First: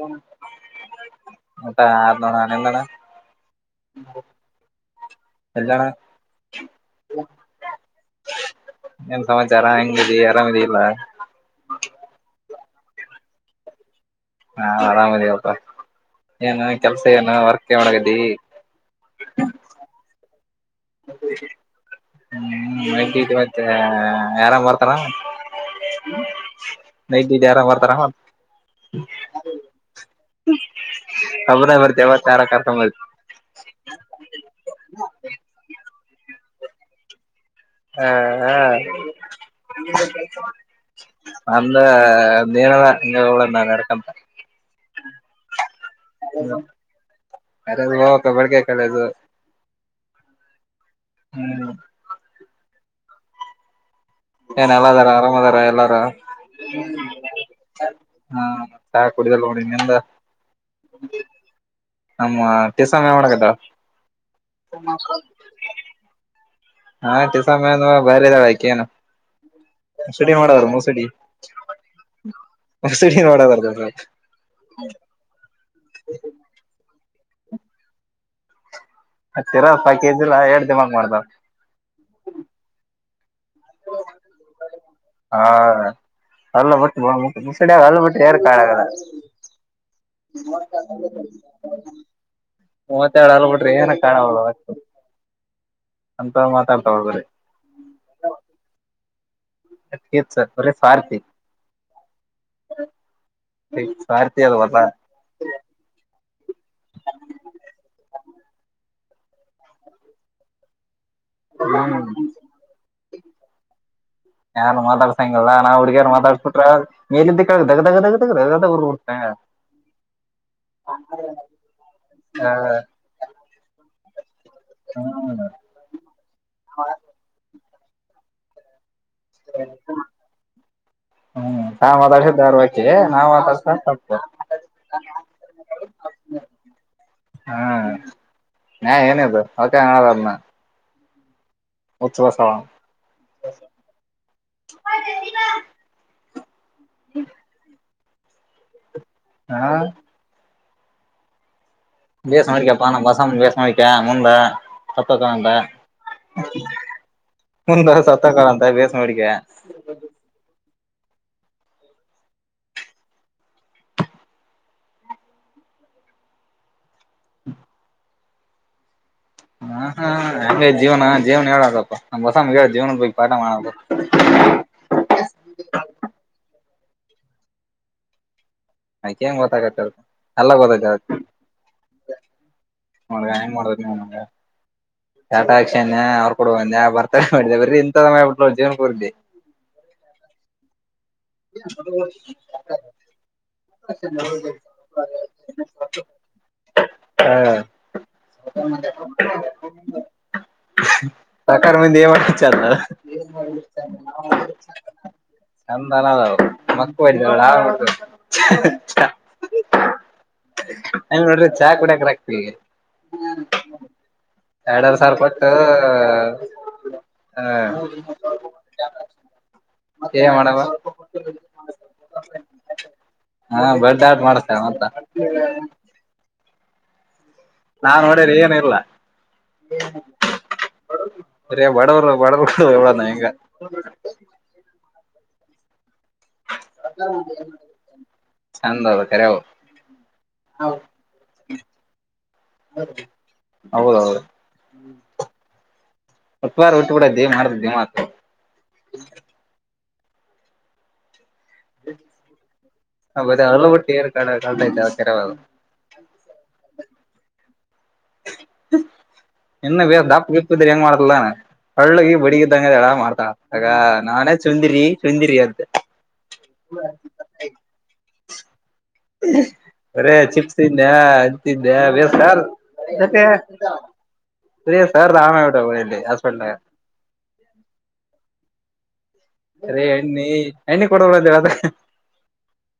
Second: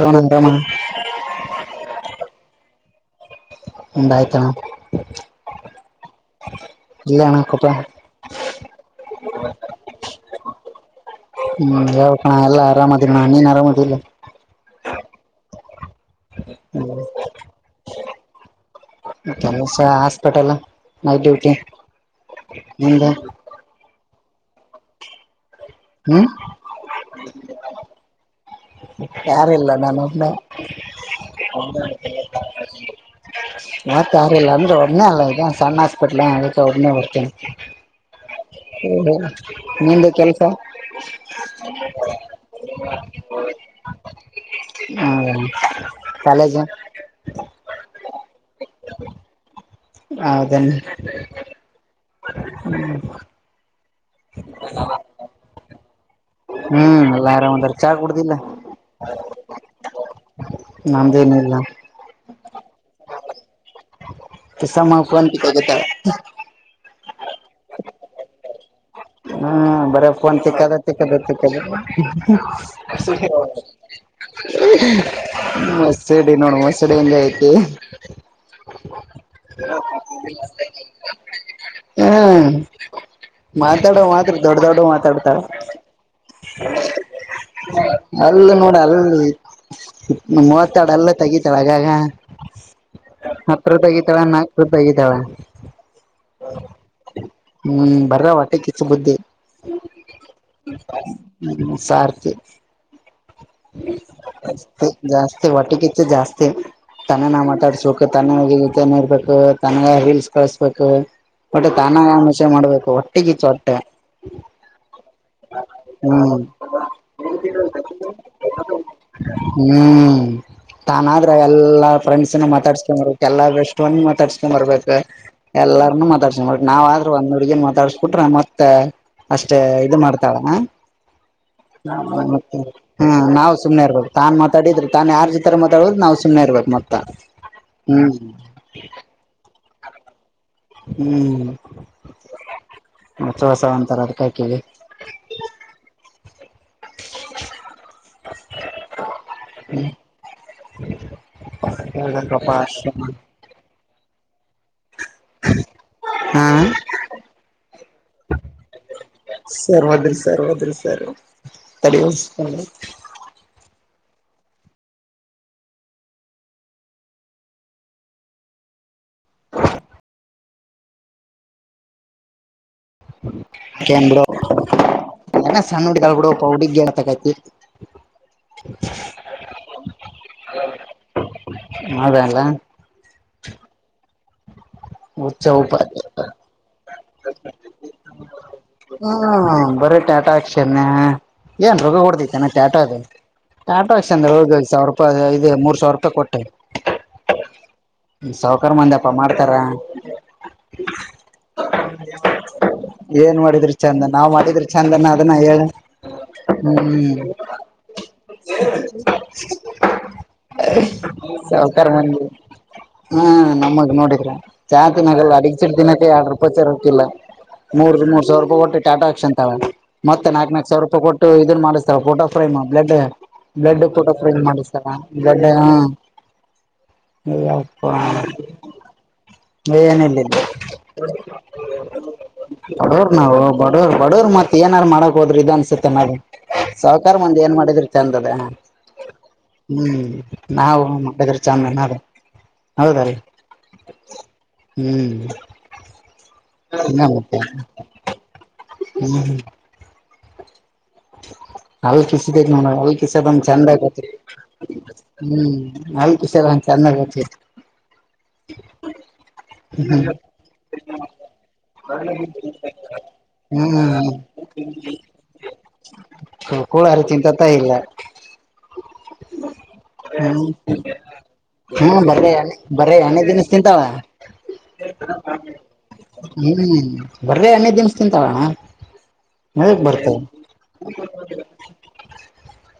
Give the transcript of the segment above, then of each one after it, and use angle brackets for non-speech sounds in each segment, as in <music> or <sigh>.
ಅಣ್ಣ ಆರಾಮ ಮತ್ತಾ ಆಯ್ತ್ ಅಣ್ಣ ನಿನ್ನಯ್ತ್ನ್ನಾ ಎಲ್ಲಣ ಇಲ್ಲ ಅಣ್ಣ <unintelligible> ಏನ್ ಸಮಾಚಾರ ಹೆಂಗಿದಿ ಆರಾಮಿದಿ ಇಲ್ಲ ಹ್ಮ ಯೋಳ್ಬೇಕಣ್ಣ ಎಲ್ಲ ಆರಾಮಗಿರಣ್ಣ ನೀನ್ ಆರಾಮದಿಲ್ಲ ಹಾ ಆರಾಮ ಇದಿವಪ್ಪ ಏನು ಕೆಲ್ಸ ಏನು ವರ್ಕ್ ಒಳಗ್ದಿ ಕೆಲಸ ಹಾಸ್ಪಿಟಲ್ ನೈಟ್ ಡ್ಯೂಟಿ ಹ್ಮ ನಿಂದ ಮತ್ತ ಯರಾಮ್ ಬರ್ತಾರ ಹ್ಮ್ ನೈ ದಿದ್ ಆರಾಮ್ ಬರ್ತಾರ ಮ ಯಾರಿಲ್ಲ ನಾನೊಬ್ನ <unintelligible> ಐವತ್ತಾರ ಕರ್ಕಬ ಮತ್ತ ಯಾರಿಲ್ಲ ಅಂದ್ರೆ ಒಬ್ಬ್ನೆ ಅಲ್ಲ ಇ ಸಣ್ಣ ಹಾಸ್ಪಿಟ್ಲ್ ಅಕ್ಕೆ ಒಬ್ಬ್ನೆ ಹೋಗರ್ತೇನಿ ಹಾ ಹ ನಿಂದು ಕೆಲ್ಸ ಅಂದೆ <unintelligible> ಹಿಂಗ್ ಅವ್ಳ ನಾ ನಡ್ಕಂತ. ಹ್ಮ ಕಾಲೇಜ <unintelligible> ತಬಳ್ಗೆ ಕೆಳೆದು. ಹೌದನ್ನೇ ಹ್ಮ ಏನ್ ಎಲ್ಲ ಅದಾರ ಆರಾಮ್ ಅದಾರ ಎಲ್ಲಾರ ಹ್ಮ್ ಎಲ್ಲ ಆರಾಮದಾರ ಚಾ ಕುಡ್ದಿಲ್ಲ ಹಾ ಚಹಾ ಕುಡಿದಲ್ಲ ನೋಡಿ ನಿನ್ನಿಂದ ನಮ್ದೇನಿಲ್ಲ ಕೆಸ ಮಾಡಗದ್ದಾ <unintelligible> ಹಾ <unintelligible> ಬಾರಿ ಅದಾವ್ ಆಕೀನು. ಹ್ಮ ಬರ ಫೋನ್ ತಿಕ್ಕದ ತಿಕ್ಕದ ತಿಕ್ಕದ ಮುಸುಡಿ ಮಾಡದ್ರ ಮುಸ್ಡಿ ನೋಡ್ ಮುಸುಡಿ ಹೆಂಗಾಗೈತಿ. ಮತ್ತಿರ ಪಾಕಿದ್ರ ಎರಡ್ ದಿಮಾಕ್ ಮಾಡ್ತಾವ ಹ್ಮ್ ಮಾತಾಡೋ ಮಾತ್ರ ದೊಡ್ಡ ದೊಡ್ಡ ಮಾತಾಡ್ತಾಳ ಹಾ ಅಲ್ಲ ಬಿಟ್ ಮುಸಡ್ಯಾಗ ಅಲ್ ಬಿಟ್ರಿ ಏನ್ ಹಲ್ಲ್ ನೋಡ ಕಾಣಾಗಲ್ಲ ಅಲ್ಲಿ ಮೂವತ್ತೇರಡು ಹಲ್ಲ್ ತಗಿತಳ ಆಗಾಗ ಮೂವತ್ತೆರಡು ಅಲ್ ಬಿಟ್ರಿ ಹತ್ತು ಏನ್ ರೂಪಾಯಿಗತಾಳ ಕಾಣವಲ್ಲ ನಾಲ್ಕು ಒಟ್ಟು ರೂಪಾಯಿಗಿತಾಳ ಅಂತ ಮಾತಾಡ್ತಾವ ಬರೀ ಹ್ಮ್ ಬರ್ರ ಹೊಟ್ಟೆಕಿಚ್ಚು ಹೆಚ್ಚ ಬರೀ ಸ್ವಾರ್ಥಿ ಹ್ಮ ಸಾರ್ಥಿ ಸ್ವಾರ್ಥಿ ಅದ ಗೊತ್ತಾ ಜಾಸ್ತಿ ಹೊಟ್ಟೆಕಿಚ್ಚು ಜಾಸ್ತಿ ತನ್ನೇ ನಾ ಮಾತಾಡ್ಸ್ಬೇಕು ತನ್ನತ ಇರ್ಬೇಕು ತನ ರಿಲ್ಸ್ ಕಳಸ್ಬೇಕು ಒಟ್ಟೆ ಹ್ಮ್ ತಾನ ಆಮಷೆ ಮಾಡ್ಬೇಕು ಹೊಟ್ಟೆಗಿತ್ತು ಹೊಟ್ಟೆ ಯಾರು ಮಾತಾಡ್ಸಂಗಲ್ಲ ನಾ ಹುಡ್ಗ್ಯಾರ ಹ್ಮ್ ಮಾತಾಡ್ಬಿಟ್ರ ಮೇಲಿಂದಕ್ಕೆ ದಗ ದಗ ದಗ್ದಗ ದಗದಗ್ ಹುರ್ಬಿಡ್ತ ಹ್ಮ್ ತಾನ ಆದ್ರ ಎಲ್ಲಾ ಫ್ರೆಂಡ್ಸ್ನ ಮಾತಾಡ್ಸ್ಕೊಂಡ ಎಲ್ಲಷ್ಟ ಮಾತಾಡ್ಸ್ಕೊಂಬ ಬರ್ಬೇಕು ಹ್ಮ್ ಎಲ್ಲರನು ಮಾತಾಡ್ಸ್ಕಂಬರ್ಬೇಕು ನಾವ ಆದ್ರೂ ಒಂದ್ ಹುಡ್ಗಿನ್ ಮಾತಾಡ್ಸ್ಕಿಟ್ರೆ ಮತ್ ಮತ್ತ ಅಷ್ಟೇ ಇದು ಮಾಡ್ತಾಳ ಹ್ಮ್ ನಾ <inaudible> ಮಾತಾಡ್ಸಿದ್ದ ಮತ್ತೆ ಅವ್ರ ಆಕಿ ಹ್ಮ ನಾ ನಾವು ಮಾತಾಡ್ಸಿದ ಸುಮ್ನೆ ಇರ್ಬು ತಪ್ಪು ತಾನ್ ಮಾತಾಡಿದ್ರೆ ತಾನನ್ ಯಾರ್ ಜತ್ರರ ಮಾತಾಡುದು ನ. ನಾವ ಸುಮಮ್ಮನೆ ಇರ್ಬೇಕು ಮೊತ್ತ ಹ್ಮ್. ನ್ಯಾಯ <unintelligible> ಹ್ಮ್. ಹುಚ್ಚ ಬಸವ ಮಸ ಹೊಸ ಒಂತರ ಅದಕಾಯ್ ಕೇಳಿ. ಹ್ಮ <inaudible> ಹಾ <inaudible> ವಷ ಹೇಳ್ಬೇಕಪ್ಪಾ ಮಾಡೇಡಿಕಪ್ಪ ನ ಬಸಾಮ ವಷ ಮಾಡಡಿಕ ಮುಂದ. ಹಾ <unintelligible> ಒಂದ ಬರ ಸತ್ತ ಕಳ ಅಂತ ಬೇಸ್ ಮಾಡೋಡಿಕ. ಸರ್ ಹೋದ್ರಿ ಸರ್ <unintelligible> ಹ್ಮ <inaudible> ಹಾ ಹಗೆ ಜೀವನ ಜೀವನ ಹೇಳಾರಪ್ಪ ನಮ್ಮ ಬಸ. <unintelligible> ಬಿಡ ಸಣ್ಣ. <unintelligible> <unintelligible> ಅ್ಕ ಹೆಂಗ ಗೊತ್ತಾಗತ್ತ ಎಲ್ಲ ಗೊತ್ತ. ಹೌದಲ್ಲ ನೋಡ ಹೆಂಗ ಮಾಡಟಕ್ಷನ್ ಹುಚ್ಚ ಉಪ ಅವ್ರು ಕೊಡ ಬರ್. ಮಾಡ ಬರೀ ಎಂತ ಸಮಯ ಬಿಟ್ಟಲ ಜೀವನ ಪೂರ್ತಿ. ಹ್ಮ್ ಬರೀ ಟಾಟಾ ಆಕ್ಷನ್ ಏನ್ ರೋಗ ಹೊಡದೈ ಚೆನ. <unintelligible> ಟಾಟಾಕ್ಷ ಅಂದ್ರೆ ಹೋಗ ಸಾವಿರ ರೂಪಾಯಿ ಇದೆ ಮೂರ್ ಸಾವಿರ ರೂಪಾಯಿ ಕೊಟ್ಟೆ. ಸಾವಕರ್ ಮಂಧೀಯಪ್ಪ ಮಾಡ್ತಾರ. <unintelligible> ಮಾಡ ಚಂದ <inaudible> ಏನ್ ಮಾಡಿದ್ರಿ ಚಂದನ್ ನಾವ್ ಮಾಡಿದ್ರಿ ಚಂದನ್ ಅದನ್ನ ಹೇಳ. ನದ ಹ್ಮ್ ಮಕ್ಕು ಬ. <unintelligible> ನಂಗ ನೋಡ್ರಿ ಚಾ ಕುೂಡಕ್ರ ಆಗ್ತಿ. ಹಾ ನಮ್ಮಗ್ ನೋಡಿದ್ರ <unintelligible> ಸಾವಿರ ನಾಗಲ್ಲ ಕೊಟ್ಟು ಅಡಗ್ ಚಿಡ್ ದಿನಕ್ಕೆ ಆ. ಇಪ್ಪತ್ತಕ್ಕಿಲ್ಲ ಮೂರ್ ಮೂ ಸಾವರ ರೂಪಾಯಿ ಕೊಟ್ಟು ಟ್ಯಾಟೂ ಅಂತಳಿ ಮತ್ತೆ ಏನ್ ನಾಕ ಮಾಡವ ನಕ ಸಾವಿರ. ಪ ಕೊಟ್ಟು ಇದನ್ ಮಾಡಿಸ್ತಾರ ಫೋಟೋ ಫ್ರೇಮ್ ಬ್ಲೆಡ್. ಹಾ ಬ್ಲಡ್ ಬಡ್ ಫೋಟೋ ಆರ್ಟ್ ಫ್ರೇಮ್ ಮಾಡಸ್ತಾರ ಮತ್ತ ಮಾಡಿಸ್ತರ ಬ್ಲಡ್ ಹ. <inaudible> <unintelligible> ನಪ್ಪ ನಾ ನೋಡ್ಯರಿ ಏನಿಲ್ಲ ಏನಲ್ಲಿದ್ದ. ಬರೇ ಬಡವರು ಬಡವರು ಕೊಡೋದು ಬಡೋರ್ ಹೆಂಗ ನಾವು ಬಡೋ ಬಡವರ್ ಮತ್ ಏನಾರು ಮಾಡಕ್ ಹೋದ್ರಿ ಇದ ಅನ್ಸರ್. ಸಾಹಕಾರ ಮಂದಿ ಏನ್ ಮಾಡಿದಿರ್ತ್ತ ಚಂದದ. ಚಂದ ಅದ ಕರೆ ಅವು ಹ್ಮ್ ನಾವು ಮಾಡದ್ರ ಚಾಮನ್ದ ಹೌದ ರೀ. ಹೌದೌದು ಹ್ಮ್. ಉತ್ವಾರ ಹುಟ್ಟಿ ಬಿಡೈತಿ ಮಾಡ್ದ ದಿಮಾಕ್ <unintelligible> ಅಲ್ಕಿಸಿತ್ತಿದ್ದ. <unintelligible> ಬರೇ ಕಿಸದಂಗ್ ಹಲ್ಲು ಚಂದ ಬಿಟ್ಟು ಆಗ ಏರ್ ಕಡ ಕಳ್ತೈತೆ ಅದ ಕರೆ ಅವು ಹ್ಮ್ ನಲ್ ಕಿಸದಂಗ ಚಂದ ಆಗ. ಇನ್ನು ಬ ದಾಪಪ್ಪದೆಂಗ ಮಾಡತಲ್ಲಾನಾ. ಹಳ್ಳಗಿ ಬಡಗಿದ್ದಂಗ ಎಡ ಮಾಡ್ತಾ ಆಗ ಹ್ಮ್ ನಾನೇ ಚುಂದಿರಿ. <unintelligible> ಮುಂದ್ರಿಯಂತ. ಕೂಳಾರು ಚಿಂತತ ಇಲ್ಲ ಹ್ಮ <unintelligible> ಅರೇ ಹ್ಮ್ ಚಿಪ್ಸ್ ದಿಂದೆ ಅಂತಿದ್ದೆ ಹ್ಮ್ ಬೇಸ್. ಬರೇ ಬರೇ ಎಣ್ಣೆ ತಿನ್ನಿಸ್ ತಿಂತಾಳ ಹಾಸ್ಪಿಟ್ಲ್ನಾಗ ಹ್ಮ್ ಬರ್ರೆ ಹನ್ನದ ದನ್ಸ ತಿಂತಾವಣ್ಣ. ಮಗ್ ಬರೇ ಬರ್ತವೆ ಎಣ್ಣಿ ಎಣ್ಣಿ ಕೊಡೋಬ್ರು ಅಂತ ಹೇಳ್ದ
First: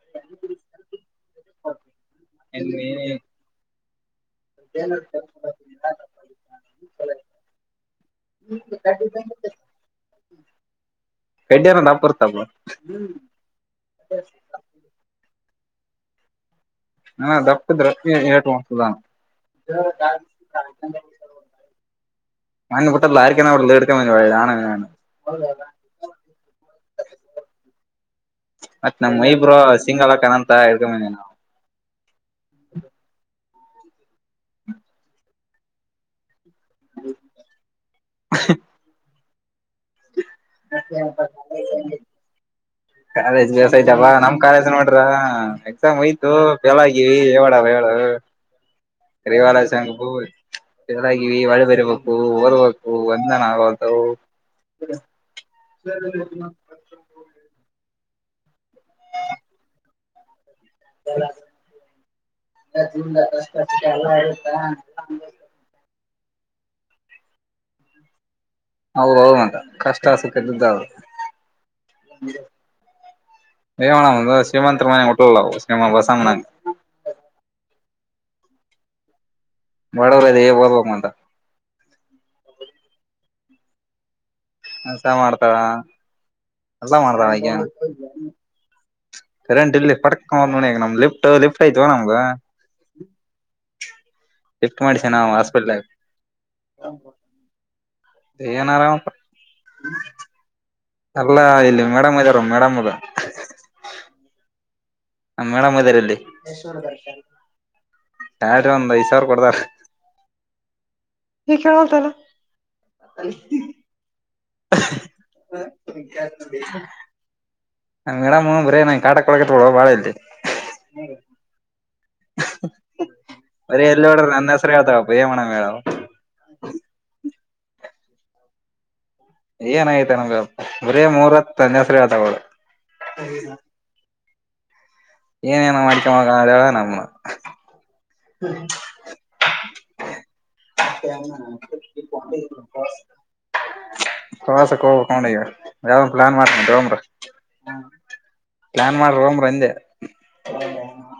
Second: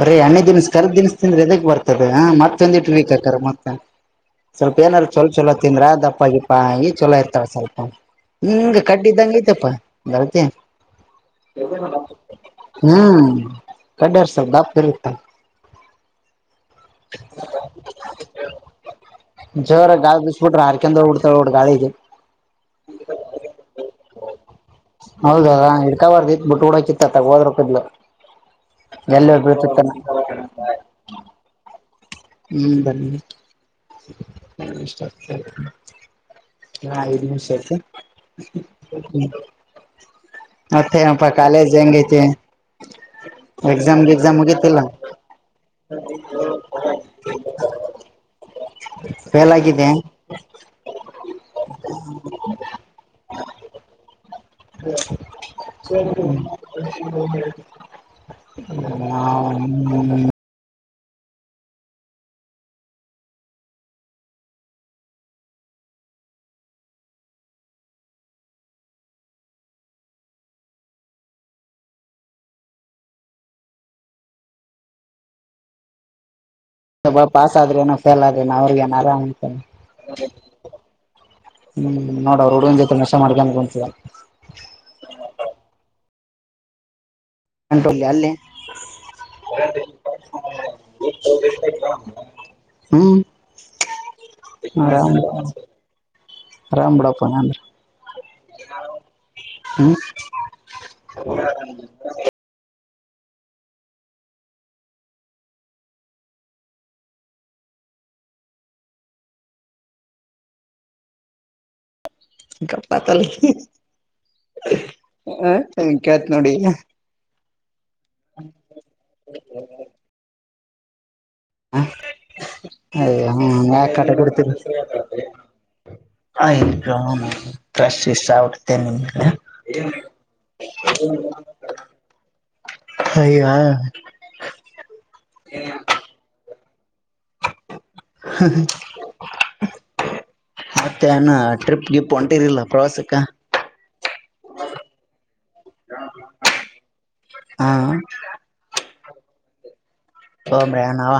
ಬರೀ ಎಣ್ಣೆ ದಿನ ಕರ್ದ. ದ್ರ ಎದಕ್ ಬರ್ತದೆ ಮತ್ತೊಂದ್ ಇ ಎಣ್ಣಿ ಅಂತ ವೀಕ್ ಮತ. ಸ್ವಲ್ಪ ಏನಾದಾರರು ಚಲೋ ಚೊಲೋ ತಿಂದ್ರ ಅ ದಪ್ಪಗಿಪ್ಪಿ ಚಲೋ ಇರ್ತಾಳ ಸ್ವಲ್ಪ. ಹಂಗ ಕಡ್ಡಿ ಇದ್ದಂಗಐತಪ್ಪ ಬರತ. <unintelligible> ನಾ. ಹ್ಮ್ ಕಡ್ಡಾರ್ಸವ ಬಾಪ ಇರುತ್ತ ನ ದಪ್ಪ ದ ಇರಟುವಂಸದ ಜರ ಗಾಳ ಬಿಸಬುಟ್ರ ಹಾರಕ ಉಡ್ತ ಗಾಳಿಗೆ ಮನ್ನೆ ಬಿಟ್ಟದ್ ಲಾರಿಕನ ಹೊಡ್ದ್ ಹಿಡ್ಕೊಂಡ್ ಬಂದ್ವಿ ಹೊಳ್ಳಿ ನಾನು ಹೌದದಾ ಹಿಡ್ಕಬಾರ್ದಿ ಬಿಟ್ಟ ಡಕಿತ್ತ ಹೋದ್ರ ಕದ್ಲು ಮತ್ ನಮ್ ನೆಲ್ಲ ಇಬ್ರು ಬೀಳ್ತಿತ್ತಾನ ಸಿಂಗಲ್ ಅಕ್ಕನಂತ ಇಡ್ಕೊಂಬಿ ನಾವು ಹ್ಮ್ ಬನ್ನಿ ಹ ಇಷ್ಟ ಆಗ್ತ ಹಾ ದು ನಿಷಯತ ಮತ್ತೆ ಅಪ್ಪಾ ಕಾಲೇಜ ಜಂಗತಿ ಕಾಲೇಜ್ ಬೇಸಯತವಾ ನಮ್ ಕಾಲೇಜ್ ನೋಡ್ರ ಎಕ್ಸಾಮ್ ಹಯ್ತು ಫೇಲ್ ಆಗಿವಿ ಹಡವ ಫೇಲ್ ರರಿವಾಲ ಆಗಿದೆ ಚಂಗೂ ಹೊರ್ಬೇಕು ಒಂದನ ಆಗತವು ಹ ಸ ಹ್ಮ ಹ <inaudible> ಹೌದ ಹೌ ಮದ ಕಷ್ಟ ಅಸುಕ್ಕದ್ದದು ಣ ಶ್ರಮಂತರ ಮನೆ ಹೊಟ್ಟಲ್ಲ ಶ್ರೀಮಂತ ಬಸಂಗ ಸ್ವಲ್ ಪಾಸ್ ಆದ್ರೆಏನ ಫೇಲ್ ಆದ್ರೆನ ಅವ್ರಿಗಏನ್ ಆರಾಮ್ ಹ್ಮ್ ಬಡವ್ರ ಇದೀವಿ ಓದ್ಬೇಕು ಅಂತ ನೋಡರು ಹುಡು ಜತೆ ನಷ್ಟ ಮಾಡ್ಲಿ ಅನ್ಕೊಂತ ಹಸ ಮಾಡ್ತಾವ ಎಲ್ಲ ಮಾಡ್ತಾವ ಈಗ ಅಂಟಲ್ಲಿ ಅಲ್ಲಿ ಕರೆಂಟ್ ಇಲ್ಲಿ ಪಡಕ ನೋಡಿ ನಮ್ ಲೆಫ್ಟ್ ಲೆಫ್ಟ್ ಆಯ್ತವಾ ನಮಗ ಹ್ಮ್ ಶಿಫ್ಟ್ ಮಾಡಸೇ ನಾವು ಹಾಸ್ಪಿಟ್ಲ ಆರಂ ಬಿಡಪ್ಪ ಹಂಗೇಂದ್ರೆ ದಏನಾರ ಹ್ಮ್ ಅಲ್ಲಾ ಇಲ್ಲಿ ಮೇಡಮ್ ಅದಾರ ಮೇಡಮ್ ನಮ್ಮೇಡಮ್ಮದರಲ್ಲಿ ಸ್ಯರಿ ಒಂದ್ ಐದ್ ಸಾವಿರ ಕೊಡದಾರ ಕಪ್ಪಾತಲ್ಲಿ ಹ ಚ ಕತ್ ನೋಡಿ ನ ಮೇಡಮ್ ನಾ ಕಾಟಕ್ ಒಳಗೋಡುವ ಬಾಳ ಇಲ್ತೆ ಹ ಅಯ ಹ ಬರೀ ಯಾಕ ಎಲ್ಲಿ ಕಟ ನೋಡ್ರ ಕೊಡ್ತೀರಿ ನನ್ನ <unintelligible> ಹೆಸರು ಹೇಳ್ತಾವಪ್ಪ ಏನ್ ಮಾಡಮ್ ಹೇಳು ಏನಾಯತ ನಂಗಗ ಬರೇ ಮೂರ ಹತ್ ತಂದಸ್ರಿ ಹಳ್ ತಗೋಳ ಅಯ್ಯೋ <inaudible> ಏನೇಏನೋ ಮಾಡ್ಕೊಗ ಅ ನಮ್ಮ ಹ್ಮ್ ಮತ್ತೆ ಅಾನ ಟ್ರಿಪ್ಗೆ ಹೊಂಟಿರ್ಲ್ಲ ಪ್ರವಾಸಕ ಪ್ರವಾಸಕ್ಕೆ ಹೋಗ್ಬೇಕಕ್ಡ ಈಗ ಯಾವನ್ ಪ್ಲಾನ್ ಮಾಡ್ತನ್ ಒಮ್ರ ಹಾ ಪ್ಲಾನ್ ಮಾಡ್ರ ಒಮ್ರ ಅಂದೆ ಹ ಬ್ಯಾನವಾ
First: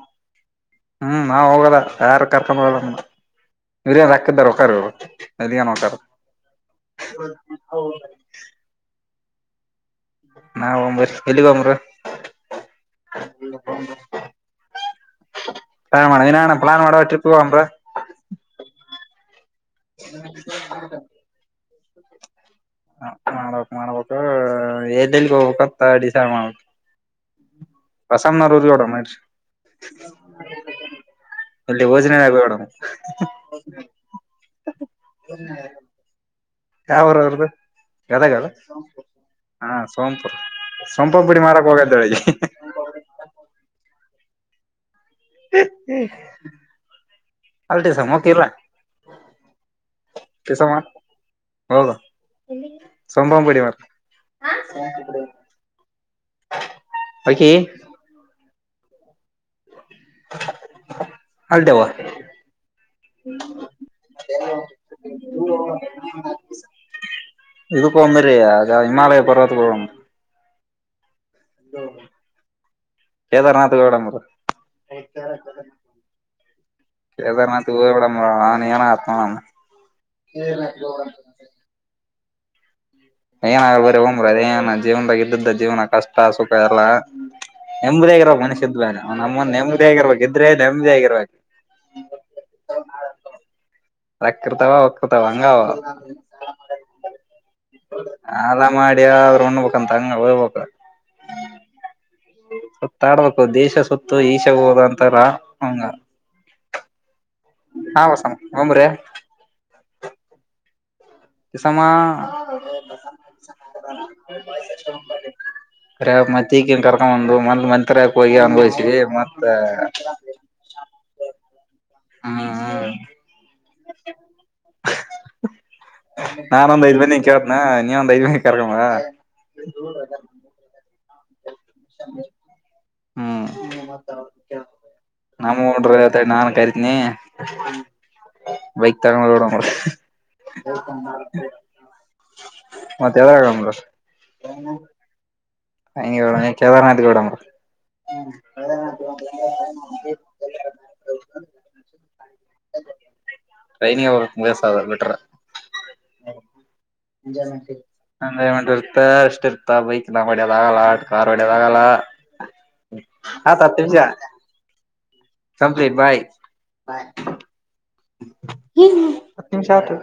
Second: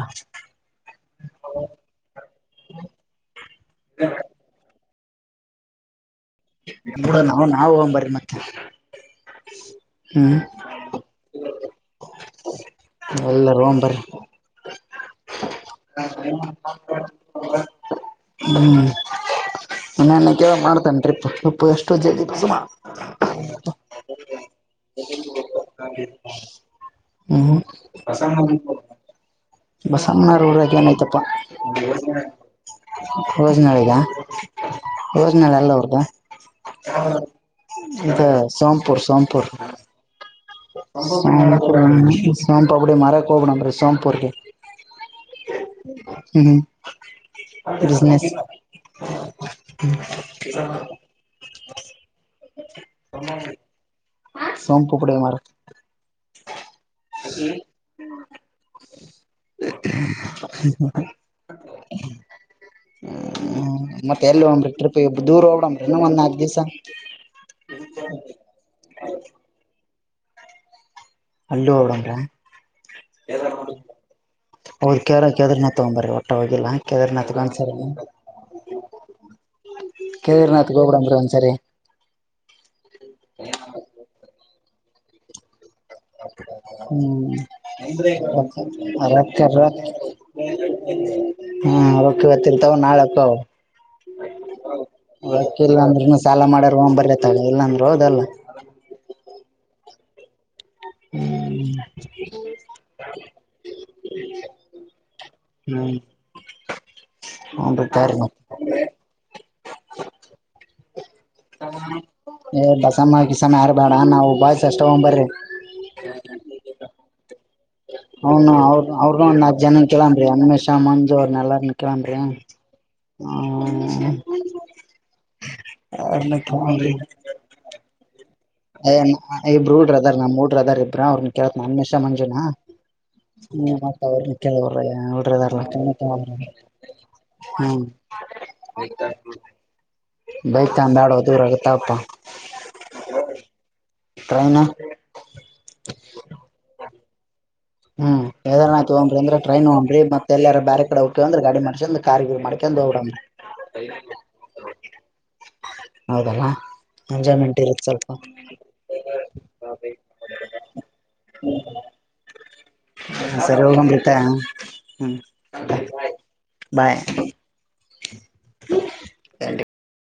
ಹ್ಮ್ ನಾವ್ ಹೋಗದ ಯಾರು ಕರ್ಕೊಂಡಬರಲ್ಲಾ ಬಿರಿಯಾನಿ ಹಾಕಿದ್ದಾರ ಎದ ನೋಕ್ಕಾರೆ ಡ ನಾ ನಾವ ಹೋಗಂಬರ ಮತ್ತೆ ಹ್ಮ್ ನಾವ ಒಂಬ್ರಿ ಎಲ್ಲಿಗ್ ಬಂಬ್ರ ಎಲ್ಲ ರ ಬರ ಪ್ಲಾನ್ ಮಾಡ ಇನ್ನ ಪ್ಲಾನ್ ಮಾಡುವ ಟ್ರಿಪ್ ಹೋಗೋಮ್ರ ಹ್ಮ್ ನನ ಕ ಮಾಡ್ತೇನ್ ರರಿಪ್ಪಪ್ಪು ಎಷ್ಟು ಜ ಮಾಡ ಹ ನ ಮಾಡ ಯಡ್ಡು ಯಲ್ಲಿ ಹೂಗ್ಬೇಕಂತ ಡಿಸೈಡ್ ಮಾಡಿ ಹ್ಮ್ ಬ ಸಣ್ಣ ಊಡಕ ಏನಯತಪ್ಪ ಇಲ್ಲಿ ಓಜಿನಾಳ್ ಹೋಗೋಣ ರೋಜನಾಳಗ ಯೋಜನೆ ಎಲ್ಲ ಅವ್ರ್ದ ಯಾವೂರ್ ಅವ್ರದು ಇ ಗದಗ ಅಲ್ಲ ಸೋಂಪುರ್ ಸೋಂಪುರ್ ಹಾ ಸೋಂಪು ಸ ಸೋಂಪನ್ ಪುಡಿ ಮಾರಕ್ ಹೋಗದ್ ಬೆಳಿಗ್ಗೆ ಸೋಂಪಪಡಿ ಮಾರ ಕ ಸೋಂಪುರ್ಗೆ ಹ್ಮ್ ಅಲ್ ದಸಕ ಬಿಸ್ನೆಸ್ ಇರ್ರ ಕೆಸ ಮಾಡ ಹೌದು ಸಂಭ ಪಡಿ ಮಾರ ಸೋಂಪುಪುಡಿ ಮಾರಕ್ ಹಕಿ <inaudible> ಅಲ್ದವಾ ಹ್ಮ ಮತ್ತೆ ಎಲ್್ರಿ ಟ್ರಿಪ್ಬ್ ದೂರ ಹೋಗಡಂಬ್ರಿ ಇನ್ನು ಒಂದ್ ನಲ್ಕು ದಿವ್ಸ ಇದುಕ್ಕ ಒ ಮರಿ ಹಿಮಾಲಯ ಪರ್ವದಕ್ಕ ಒ ಅಲ್ಲು ಹೋಬರನ್ರ ಕೇದಾರನಾಥ ಹೋಗಿ ಬರಾನ್ ಬ್ರಿ ಹೌದ್ ಕೇರ ಕೇದಾರ್ನಾಥ್ ತಗೊಂಬರ್ರಿ ಒಟ್ಟ ಹೋಗಿಲ್ಲ ಕೇದಾರ್ನಾಥ್ಗೆ ಕೇದಾರನಾಥ ಒಂದ್ಸರಿ ಊ ಮಾಡಏನ ಹತ ನ ಕೇದ್ರನಾಥ್ ಗೋಬುರಂದ್ರ ಒ್ ಸರಿ ಏನ್ ಆರ್ರ ಹ್್ರ ಅದೇಏನ ಜೀವನ್ ಬಾಗ ಇದ್ದದ್ದ ಜೀವನ್ ಆಗ್ ಕಷ್ಟ ಸುಖ ಎಲ್ಲ ಹ್ಮ್ ನೆಮ್ಮದಿಯಗಿರಬೇಕ ಮನಸ ಇದ್ದೇಾರೆ ರೊಕ್ಕ ನಮ್ಮ ರೊಕ್ಕ ನೆಮ್ಮದಿಯ ಆಗಿರಬೇಕ ಇದ್ರೆ ನೆಮ್ಮಿಿಯ ಹಗಿರ್ಬೇಕ ಹಾ ರೊಕ್ಕ ಇವತ್ತಿರ್ತಾವ ನಾಳೆ ಅಕ್ಕಾವ ರಕ್ಕರ್ತಾವ ಒಕ್ಕರ್ತಾವ ಹಂಗ ರೊಕ್ಕ ಇಲ್ಲ ಅಂದ್ರನು ಸಾಲ ಮಾಡ್ಯಾರ ಹೋಗಂ ಬರ್ರಿ ಅತ್ತಾಗ ಇಲ್ಲ ಅಂದ್ರ ಹೌದಲ್ಲ ಅಲ್ಲ ಮಾಡಿ ಅವ್ರ ಒಣ್ಣ ಪುಕ್ಕಂತ ತಂಗ ಒ ಪಕ್ಕ ಸತ್ತಾಡ್ಬೇಕು ದೇಶ ಸತ್ತು ಈಷ ಹೋದ ಅಂತಾರ ಹಂಗ ಹ್ಮ್ ಹ್ಞೂನ್ ರೀ ಹಾ ತಗೋರಿ ಹೊಸಾಮ ಮತ್ ಒಮ್ಮ್ರೀ ಕಿಸಮ್ಮ ಅ ಏ ಬಸಮ್ಮ ಕಿಸಮ್ಮ ಯಾರು ಬೇಡ ನಾವು ಬಾಯ ಚಷ್ಟ ಹೋಗ್ ಬರ್ರಿ ಅ ಮತ್ತನ್ ಕರ್ಕೊಂಡಂದು ಮ ಅವನು ಅವ್ರ ಅವರು ಒಂದ್ ಹ್ ಜನ ಕೇಳನ್ ಅನ್ಷ ಮಜ್ ಅವ್ರ ಎಲ್ಲಾರ ಕಂದ್ರ ಹ್ಮ್ ಹ್ಮ್ ಹ ನಾನ ಒಂದ್ ಐದ ಮೇ ನೀನ್ ಕೇೇಳತ್ನಾ ನೀ ಒಂದ್ ಐೇ ಏ ಇಬ್ರು ಡ್ರ ಅದರ್ ನಮ್ ಡ್ರದರ್ ಇಬ್ ಅವ್ರನ್ ಕೇೇಳತ್ ನನ್ ಮಷ ಮಂಜುನಾ ಹ್ಮ್ ಹುಡ್ರ್ ನಮ ಅದಾರಲ್ಲ ಡ್ರ ನಾನ್ ಕಾಯತೀನಿ ಹ್ಮ್ ಬೈಕ್ ತಗ ರೋಡ ಬೈಕ್ ತಗಂಬ್ಯಾಡೋ ದೂರ ಮತ್ತೆ ಯಲ್ಲ ಾಯನಾ ಹ ಕೇದಾರನಾಥ್ ಬಿಡ ಹ್ಮ್ ಎದಾರ ಆ್ತವೊಂಡ್ರಿ ಅ್ರ ಟ್ರೈನ್ ಹೋಗಂಬ್ರಿ ಮತ್ತ ಎಾರ ಬರೆ ಕಡೆ ಹೋಗಕ ಅ್ರ ಗಾಡಿ ಮಾಡಿ ಅ್ರ ಕಾರ್ ಗಿ ಮಾಡಿ ಕೆ ಹೋಗಮ್ಮ ಟ್ರೈನಿಗೆ ಹೋಗಕ್ ಬೇಸ ಅದ ಬಿಟ್ರ ಹೌದಲ್ಲ ಅಂಜ ಮಂಟ ಇರುತ್ತೆ ಸ್ಲ್ಪ ಎಂಜಾಯ್ಮೆಂಟ್ ಇರ್ತ ಇಷ್ಟ ಇರ್ತ ಬೈಕ್ ನಮ್ ಹೊಡೋದ ಆಾಗಲ್ಲ ಕಾರ್ ಒಡ್ಯೋದ ಆಾಗಲ್ಲ ಹಾ ಸರಿ ಸತ್ತಿವಷ ಹೋಗಂಬ್ರಿ ತಾ ಹ್ಮ್ ಸಂ ಭಾಯ ಬಾಯ್ ಹ್ಮ ಹತ್ತು ನಿಮಿಷ ಆತ್